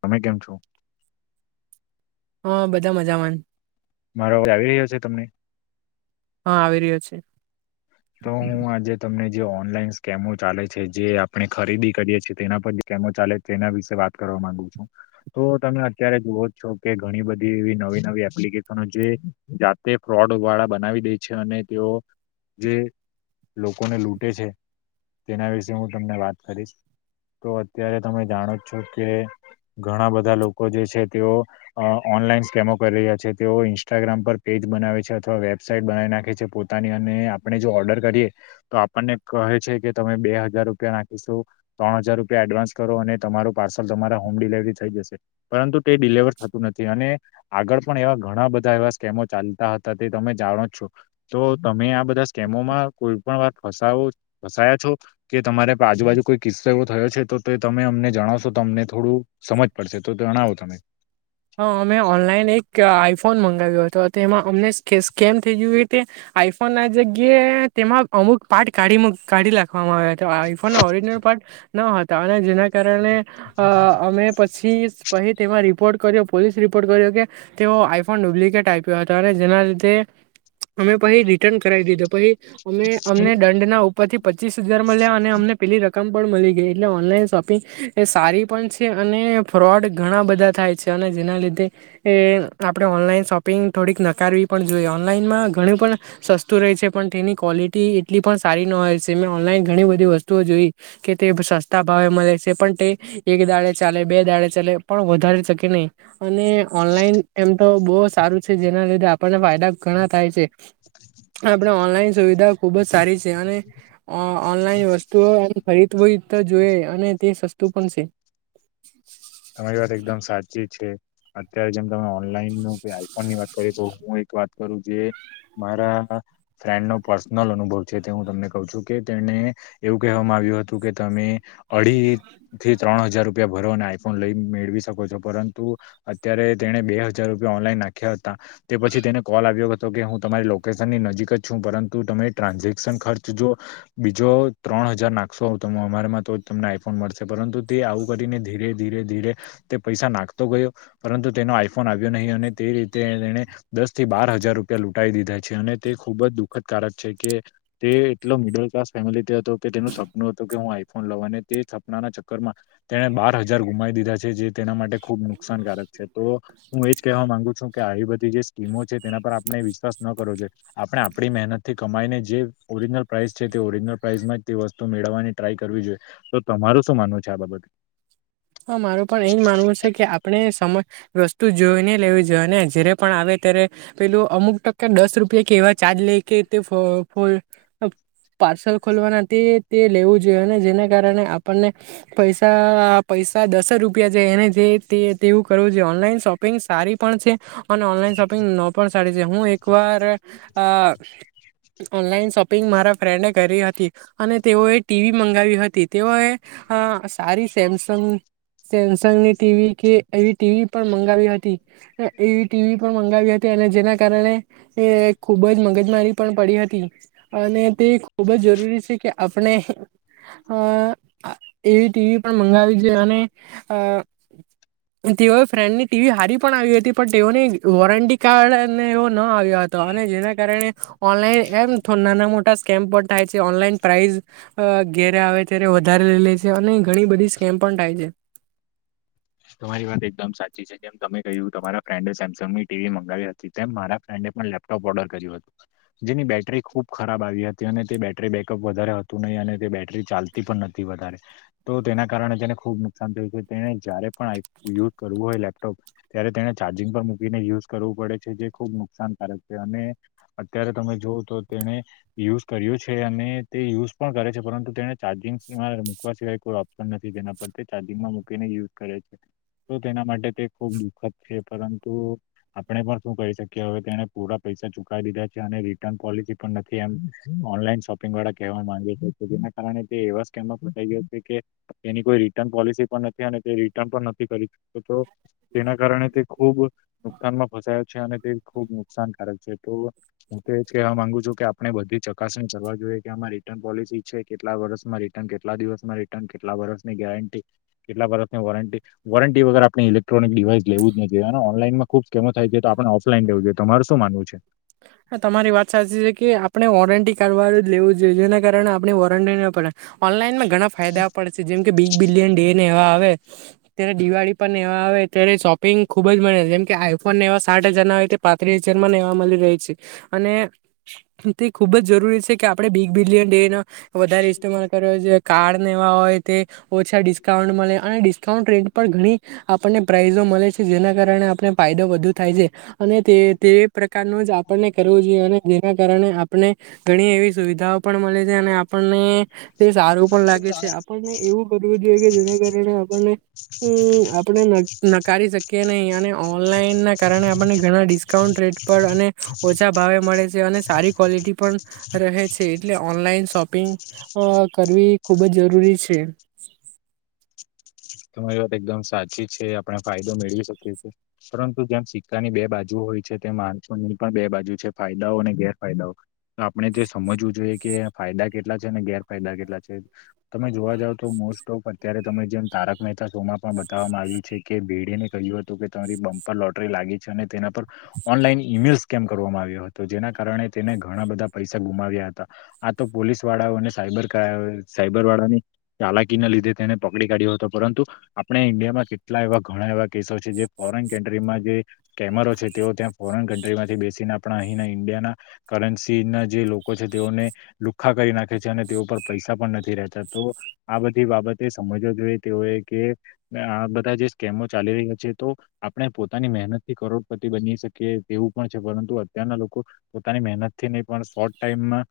તમે કેમ છો? હા બધા મજામાં જ મારો અવાજ આવી રહ્યો છે તમને? હા આવી રહ્યો છે. તો હું આજે તમને જે ઓનલાઈન સ્કેમો ચાલે છે જે આપણે ખરીદી કરીએ છે, તેના પર જે સ્કેમો ચાલે છે, તેના વિશે વાત કર કરવા માગું છું. તો તમે અત્યારે જુવો જ છો, કે ઘણી બધી એવી નવી નવી એપ્લિકેશનો જે જાતે, ફ્રોડવાળા બનાવી દે છે. અને તેઓ જે લોકોને લૂંટે છે. તેના વિશે હું તમને વાત કરીશ તો અત્યારે તમે જાણો જ છો, કે ઘણા બધા લોકો જે છે, તેઓ અ ઓનલાઈન સ્કેમો કરી રહ્યા છે. તેઓ ઇન્સ્ટાગ્રામ પર પે જ બનાવે છે, અથવા વેબસાઇટ બનાવી નાખે છે પોતાની અને આપ આપણે જો ઓર્ડર કરીએ તો આપણને કહે છે, કે તમે બે હજાર રૂપિયા નાખીશું, ત્રણ હજાર રૂપિયા એડવાન્સ કરો અને તમારું પાર્સલ તમારા હોમ, ડિલિવરી થઈ, જશે. પરંતુ તે ડિલવર થતું નથી અને આગળ પણ એવા ઘણા બધા એવા સ્કેમો ચાલતા હતા. તે તમે જાણો છો તો તમે આ બધા કેમોમાં કોઈ પણ વાર ફસાવો ફસાયા છો, કે તમારે આજુબાજુ કોઈ કિસ્સો એવો થયો છે, તો તો, તે તમે અમને જણાવશો તો અમને થોડું સમજ પડશે, તો જણાવો તમે હ, અમે ઓનલાઈન એક આઈફોન મંગાવ્યો હતો. તેમાં અમને સ્કે સ્કેમ થઈ ગયુ એ તે આઈફોનના જગ્યાએ તેમાં અમુક પાર્ટ કાઢી મુક કાઢી લાખવામાં આવ્યા, તા. આઈફોન ઓરીજનલ પાર્ટ ટ ન હતા, અને જેના કારણે અ અમે પછી પહી તેમાં રિપોર્ટ કર્યો, પોલીસ રિપોર્ટ કર્યો કે તેઓ આઈફોન ડુપ્લિકેટ આપ્યો હતો. અને જેના લીધે અમે પહી રિટર્ન કરાઈ દીધું, પહી અમે અમને દડના ઉપરથી પચીસ હજાર મલ્યા અને અમને પેલી રક રક્મ પણ મલી ગઈ. એટલે ઓનલાઈન શોપિંગ એ સારી પણ છે, અને ફ્રોડ ઘણા બધા થાય છે. અને જેના લીધે એ આપણે ઓનલાઈન શોપિંગ થોડીક નકારવી પણ જોઈએ, ઓનલાઈનમાં ઘણું પણ પણ સસ્તું રહે છે. પણ તેની ક્વોલિટી એટલી પણ સારી ન હોય છે. મેં ઓનલાઈન ઘણી બધી વસ્તુઓ જોઈ કે તે સસ્તા ભાવે મળે છે. પણ તે એક દાડે ચાલે બે દાળે ચાલે પણ વધારે ઓનલાઇન એ તો બહુ સારુ છે, જેના લીધે આપણને ફાયદા ઘણા થાય છે. આપણે ઓનલાઈન સુવિધા ખુબ જ સારી છે, અને અ ઓનલાઈન વસ્તુઓ એમ ફરીદ હોય તો જોઈ, અને તે સસ્તું પણ છે. તમારી વાત એકદમ સાચી છે અત્યારે, જેમ તમે ઓનલાઈન કે આઈફોન ની વાત કરી તો હુ, એક વાત કરું જે મારા ફ્રેન્ડ નો પર્સનલ અનુભવ છે, તે હું તમને કઉ છુ, કે તેને એવું કહે મા ત અીથી, ત્રણ હજાર રૂ ભ ફન લઈ મેળવી શકો છો, પરંતુ અત્યારે તેને બે હજાર રૂપિયા ઓનલાઈન નાખ્યા હતા તે પછી તેને કોલ આવ્યો હતો કે હુ, તમારી લોકેશન ની નજીક જ છુ, પરતુ તમે ટ્રાન્ઝેક્શન ખર્ચ જો બીજો, ત્રણ હજાર નાખશો આવ ત અમારામાં તો જ તમને આઈફોન મળશે પરંતુ તે આવું કરીને ધીરે ધીરે, ધીરે તે પૈસા નાખતો ગયો પરંતુ તેનો આઈફોન આવ્યો નહી, અને તે રીતે તેને દસથી, બાર હજાર રૂપિયા લૂટ દીધા છે, અને તે ખુબજ દુઃખદ કારક છે, કે તે એટલો મિડલ ક્લાસ ફેમિલી હતો, કે તેનુ સપનું હતુ, કે હુ, આઈફોન લવા અને તે સપનાના ચક્કર માં તેને બાર હજ હજાર, ગુમાઈ દીધા છે. જે તેના માટે ખુબ નુકસાનકારક છે, તો હું એજ કહેવા માંગુ છુ, કે આવી બધી જે સ્કીમો છે તેના પર આપણે વિશ્વાસ જોએ, આપણે આપણી મહેનત થી, કમાઈને જે ઓરિજિનલ પ્રાઇસ છે, તે ઓરિજિનલ પ્રાઇસમાં જ, તે વસ્તુ મેળવવાની ટ્રાય કરવી જોઈએ તો તમારું શું માનવું છે. બાબત હા, મારુ પણ એજ માનવું છે, કે આપણે સમતુ જોઈ, ને લેવ જો ને જયારે પણ આવે ત્યારે પેલું અમુક ટકા દસ રૂપિયા કે એવા ચાર્જ લઈ કે તે ફ ફ પાર્સલ, ખોલવાના તે તે લેવું જોઈએ અને જેના, કારણે આપણને પૈસા પૈસા દસ રૂપિયા છે, એને જે તે તેવુ કરવુ જો ઓનલાઈન શોપિંગ સારી પણ છે. અને ઓનલાઈન, શોપિંગ ન પણ સારી છે, હુ એક એક વાર ઓનલાઈન, શોપિંગ મારા ફ્રેન્ડ કરી હતી. અને તેઓએ, ટીવી મંગાવી હતી તેઓએ સારી સેમસ સ સેમસંગની ટીવી, કે એવી ટીવી પણ મંગાવી હતી એવી ટીવી પણ મંગાવી હતી, અને જેના કારણે એ ખુબજ મગજમારી, પણ પડી હતી. અને તે ખૂબ જ જરૂરી છે કે આપણે અ એવી ટીવી પણ મંગાવી છે અને અ તેઓએ ફ્રેન્ડની ટીવી હારી પણ આવી હતી પણ તેઓની વોરંટી કાર્ડને એ ન આવ્યા હતા. અને જેના કારણે ઓનલાઈન એમ નાના મોટા સ્કેમ પણ થાય છે ઓનલાઈન પ્રાઇસ અ ઘેરે આવે વધારે લઈ લે છે અને ઘણી બધી સ્કેમ પણ થાય છે. તમારી વાત એકદમ સાચી છે જેમ તમે કહ્યું તમારા ફ્રેન્ડે સેમસંગ ની ટીવી મંગાવી હતી તેમ મારા ફ્રેન્ડ લેપટોપ ઓર્ડર કર્યું હતું જેની બેટરી ખુબ ખરાબ આવી હતી અને તે બેટરી બેકઅપ વધારે હતું. અને તે બેટરી ચાલતી પણ નથી વધારે તો તેના કારણે તેને ખુબ નુકસાન થયું છે તેને જ્યારે યુઝ કરવું હોય લેપટોપ ત્યારે તેને ચાર્જિંગ પર મૂકીને યુઝ કરવું પડે છે જે ખુબ નુકસાન કારક છે અને અત્યારે તમે જોવ તો તેને યુઝ કર્યો છે અને તે યુઝ પણ કરે છે પરંતુ તેને ચાર્જિંગ મૂકવા સિવાય કોઈ ઓપ્શન નથી તેના પર તે ચાર્જિંગમાં મૂકીને યુઝ કરે છે. તો તેના માટે તે ખુબ દુઃખદ છે પરંતુ આપણે પણ શું કહી શકીએ હવે તેને પૂરા પૈસા ચુકાવી દીધા અને રટર્ન પોલિસી પણ નથી એમ ઓનલાન શોપિંગ વાળા કેવા માંગે કાર તે એવા સ્કેમાં ફસાઈ ગયા છે કે એની કોઈ રિટર્ન પોલિસી પણ નથી અને તે રિટર્ન પણ નથી કરી શકતો તેના કારણે તે ખૂબ નુકસાનમાં ફસાયો છે. અને તે ખૂબ નુકસાનકારક છે તો હું તો એજ કવા માંગુ છું કે આપણે બધી ચકાસણી કરવા જોઈએ કે આમાં રિટર્ન પોલિસી છે કેટલા વર્ષમાં રિટર્ન કેટલા દિવસમાં રિટર્ન કેટલા વર્ષની ગેરંટી કેટલા વર્ષ વોરંટી વોરંટી વગર આપણે ઇક્ટ્રોનિક ડિવાઈ લેવું જ ન જોઈએ અને ઓનલાઈનમાં ખુબ કેમો થાય છે તો આપણે ઓફઈન તમારે શું માનવું છે. તમારી વાત સાચી છે કે આપણે વોરંટી લેવું જોઈએ જેના કારણે આપણે વોરંટી ના પડે ઓનલાઈનમાં ઘણા ફાયદા પડે છે જેમ કે બીગ બિલિયન ડે ને એવા આવે ત્યારે દિવાળી પર એવા આવે ત્યારે શોપિંગ ખુબ જ મળે છે જેમ કે આઈફોન ને એવા સાઠ હજાર ના આવે તે પાંત્રીસ હજાર મળી જાય છે અને તે ખૂબ જ જરૂરી છે કે આપણે બિગ બિલિયન ડે ન વધારે ઇસ્માલ કરવો જોઈએ કાર્ડ એવા હોય તે ઓછા ડિસ્કાઉન્ટ મળે અને ડિકાઉ ર્રેડ પણ ઘણી આપણને પ્રાાઈઝો મળે છે જેના કારણે આપણે ફાયદો વધુ થાય છે. અને તે તે પ્રકારનું જ આપણને કરવું જોઈએ અને જેના કારણે આપણે ઘણી એવી સુવિધાઓ પણ મળે છે અને આપણને તે સારું પણ લાગે છે આપણને એવું કરવું જોઈએ કે જેના કારણે આપણને હમ આપણે નકારી શકીએ નહી અને ઓનલાઈન ના કારણે આપને ઘણા ડિસ્કાઉન્ટ [unintelligible] ઓછા ભાવે મળે છે અને સારી ક્લિટી પણ રહે છે. એટલે ઓનલાઈન શોપિંગ કરવી ખૂબ જ જરૂરી છે. [inaudible] તમારી વાત એકદમ સાચી છે આપણે ફાયદો મેળવી શકીએ છીએ પરંતુ જેમ સિક્કાની બે બાજુ હોય હોય છે તે માણસોની પણ બે બાજુ છે ફાયદાઓ અને ગેરફાયદાઓ આપણે જે સમજવું જોઈએ કે ફાયદા કેટલા છે અને ગેરફાયદા કેટલા છે તમે જોવા જાવ તો મોસ્ટ ઓફ અત્યારે તમે જેમ તારક મહેતા સોમાં પણ બતાવવામાં આવ્યું છે કે ભેડેને કહ્યું હતું કે તમારી બમ્પ પર લોટરી લાગી છે અને તેના પર ઓનલાઈન ઈમેલ સ્કેમ કરવામાં આવ્યો હતો જેના કારણે તેને ઘણા બધા પૈસા ગુમાવ્યા હતા તો પોલીસ વાળાઓને સાયબર સાયબર વાળાની ચાલાકીના લીધે તેને પકડી કાઢ્યો હતો પરંતુ આપણે ઇન્ડિયામાં કેટલા એવા ઘણા એવા કેસો છે જે ફોરેન કન્ટ્રીમાં જે કેમેરો છે. તેઓ ત્યાં ફોરેન કન્ટ્રીમાંથી બેસીને આપણા અહીંના ઈન્ડિયાના કરન્સીના જે લોકો છે તેઓને લુખખા કરી નાખે છે અને તેઓ પર પૈસા પણ નથી રહેતા તો આ બધી બાબતે સમજવા જોઈએ તેઓ કે આ બધા જે સ્કેમો ચાલી રહ્યા છે તો આપણે પોતાની મહેનત થી કરોડપતિ બની શકે તેવું પણ છે પરંતુ અત્યારના લોકો પોતાની મહેનતથી નહી પણ શોર્ટ ટાઈમમાં.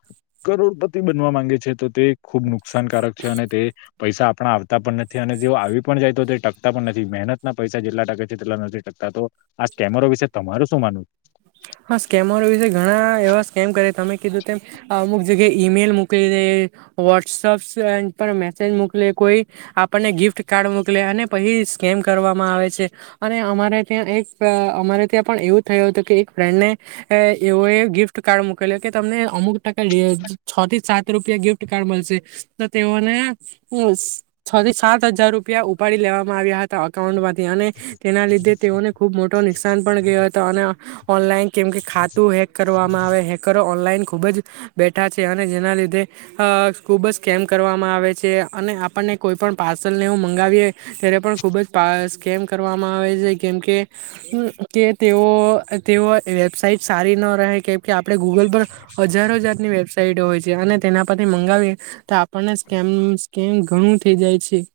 કરોડપતિ બનવા માંગે છે તો તે ખૂબ નુકસાનકારક છે અને તે પૈસા આપણા આવતા પણ નથી અને તેઓ આવી પણ જાય તો તે ટકતા પણ નથી મહેનતના પૈસા જેટલા ટકે છે તેટલા નથી ટકતા તો આ સ્કેમરો વિશે તમારું શું માનવું છે. હા સ્કેમરો વિશે ઘણા એવા સ્કેમ કરે તમે કીધું તેમ અમુક ્યા ઈમેલ મોકલી દે વોટ્સઅપ મેસેજ મોકલીે કોઈ આપણને ગફ ગિફ્ટ કાર્ડ મોકલે અને પછી સ્કેમ કરવામાં આવે છે અને અમારે ત્યાં એક અ અમારે ત્યાં પણ એવું થયું હતું કે એક ફ્રેન્ડને એવએ ગિફ્ટ કાર્ડ મક ક કે તમને અમુક ટકા છ થી સાત રૂપિયા ગિફ્ટ કાર્ડ મળશે તો તેઓને છ થી સાત હજાર રૂપિયા ઉપાડી લેવામાં આવ્યા હતા અકાઉન્ટમાંથી્યા તેના લીધે તેઓને ખુબ મોટો નુકસાન પણ ગયો હતો અને ઓનલાઈન કેમ કે ખાતું હેક કરવામાં આવે હેકરો ઓનલાઈન ખૂબ જ બેઠા છે અને જેના લીધે ખૂબ જ કેમ કરવામાં આવે છે અને આપણને કોઈ પણ પાર્સલ ને હું મંગાવીએ ત્યારે પણ ખૂબ જ સ્કેમ કરવામાં આવે છે કેમ કે કે તેઓ તેઓ વેબસાઇટ સારી ન રહે કેમ કે આપણે ગૂગલ પર હજારો હજતની વેબસાઈટ હોય છે અને તેના પરથી મંગાવીએ તો આપણને સ્કેમ સ્કેમ ઘણું થ જાય છે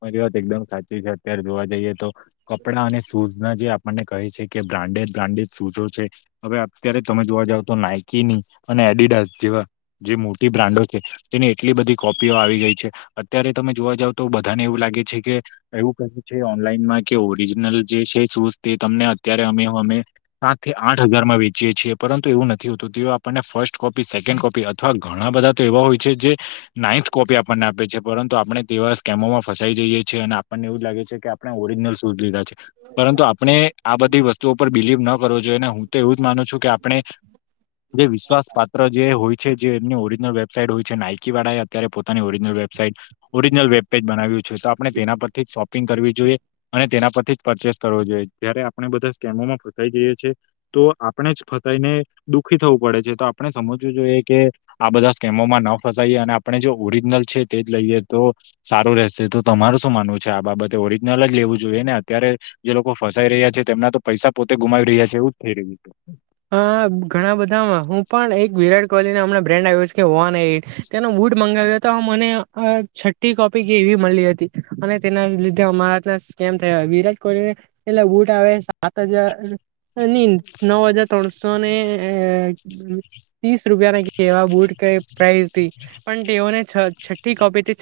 મારી વાત એકદમ સાચી છે અત્યારે જોવા જઈએ તો કપડાં અને શૂઝ ના જે મને કહે છે કે બ્રાન્ડેડ બ્રાન્ડેડ શૂઝો છે હવે અત્યારે તમે જોવા જાવ તો નાઈકી ની અને જે મોટી બ્રાન્ડ છે તેની એટલી બધી કોપીઓ આવી ગઈ છે અત્યારે તમે જો વા જાવ તો બ બધાને એવું લાગે છે કે એવું કહ્યું છે ઓનલાઈનમાં કે ઓરિજનલ જે છે શૂઝ તે તમને અત્યારે અમે અમે સાત થી આઠ હજાર માં વેચીએ છીએ, પરંતુ એવું નથી હોતું, તે આપને ફર્સ્ટ કોપી સેકન્ડ. કોપી અથવા ઘણા બધા તો એવા હોય છે, જે નાન્થ કોપી આપણને આપે છે, પરંતુ આપણે તેવા કે મોમાં ફસાઈ જઈએ છીએ, અને આપણનેવ જ લાગે છે, કે આપણે ઓરિજિનલ શૂઝ લીધા છે. પરંતુ આપણે આ બધી વસ્તુઓ પર. બિલીવ ન કરવો જોઈએ, ને હું તો એવું જ માનું છું, કે આપણે જે વિશ્વાસ પાત્ર જે હોય છે, જે એમની ઓરિજનલ વેબસાાઈટ હોય છે, નાયકી વાળા એ અત્યારે પોતાની original website original website. Page બનાવ્યું છે, તો આપણે તેના પરથી જ શોપિંગ કરવી જોઈએ, અને તેના પરથી જ પરચેસ કરવો જોઈએ, જ્યારે આપણે બધા સ્કેમોમાં ફસાઈ જઈએ છીએ, તો આપણે જ ફસાઈને દુઃખી થવું પડે છે, તો આપણે સમજું જોએ કે આ બધા સ્કેમોમાં ન ફસાઈએ અને આપણે જે ઓરિજિનલ છે, તે જ લઈએ તો સારું રહેશે તો તમારું શું માનવું છે, આ બાબતે ઓરિજનલ જ લેવું જોઈએ, ને અત્યારે જે લોકો ફસાઈ રહ્યા છે. તેમના તો પૈસા પોતે ગુમાવી રહ્યા છે, એવું જ થઈ રહ્યું છે. હ ઘણા બધામાં હું પણ એક વિરાટ કોહલીને હમણા બ્રેન્ડ આવ્યો કે ઓ તેનો વુડ મંગાવ્યા. તો મને છઠ્ઠી કોપી કે એવી મળી હતી, અને તેના લીધે અમારા તું સ્કેમ થયા હતા. વિરાટ કોહલી પટલા ઉપર આવે સાત હજાર નીંદ નવ હજાર ત્રણસોને આ ત્રીસ રૂપિયા ના એવા બુટ કહે પ્રાઇસ થી પણ તેઓને છ છઠ્ઠી કોપીથી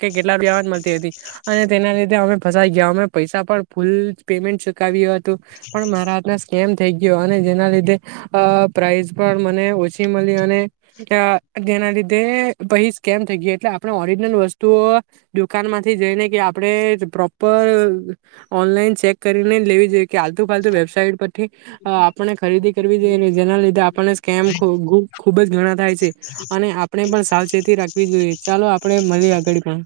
છે. કેટલા બેવાર આવાજ મળતી હતી, અને તેના લીધે અમે ફસાઈ ગયા, અમે પૈસા પણ ફૂલ પેમેન્ટ ચુકાવ્યું હતું, પણ મારા સ્કેમથી. થઈ ગયો, અને જેના લીધે પ્રાઇઝ પણ મને ઓછી મળી અને તેના લીધે પરિસ કેમ થઈ ગયો એટલે આપણે ઓરિજિનલ વસ્તુઓ દુકાન માંથી જઈને કે આપણે. ઓનલાઇન ચેક કરી લેવી જોઈએ, આલતુફાલતુ વેબસાઇટ પરથી આપ. આપને ખરીદી કરવી જોઈએ, જેના લીધે આપણને સ્કેમ ખૂબ જ ઘણા થાય છે, અને આપણે પણ સાવચેતી રાખવી. જોઈએ ચાલો આપડે મળીએ. ધડીકવાર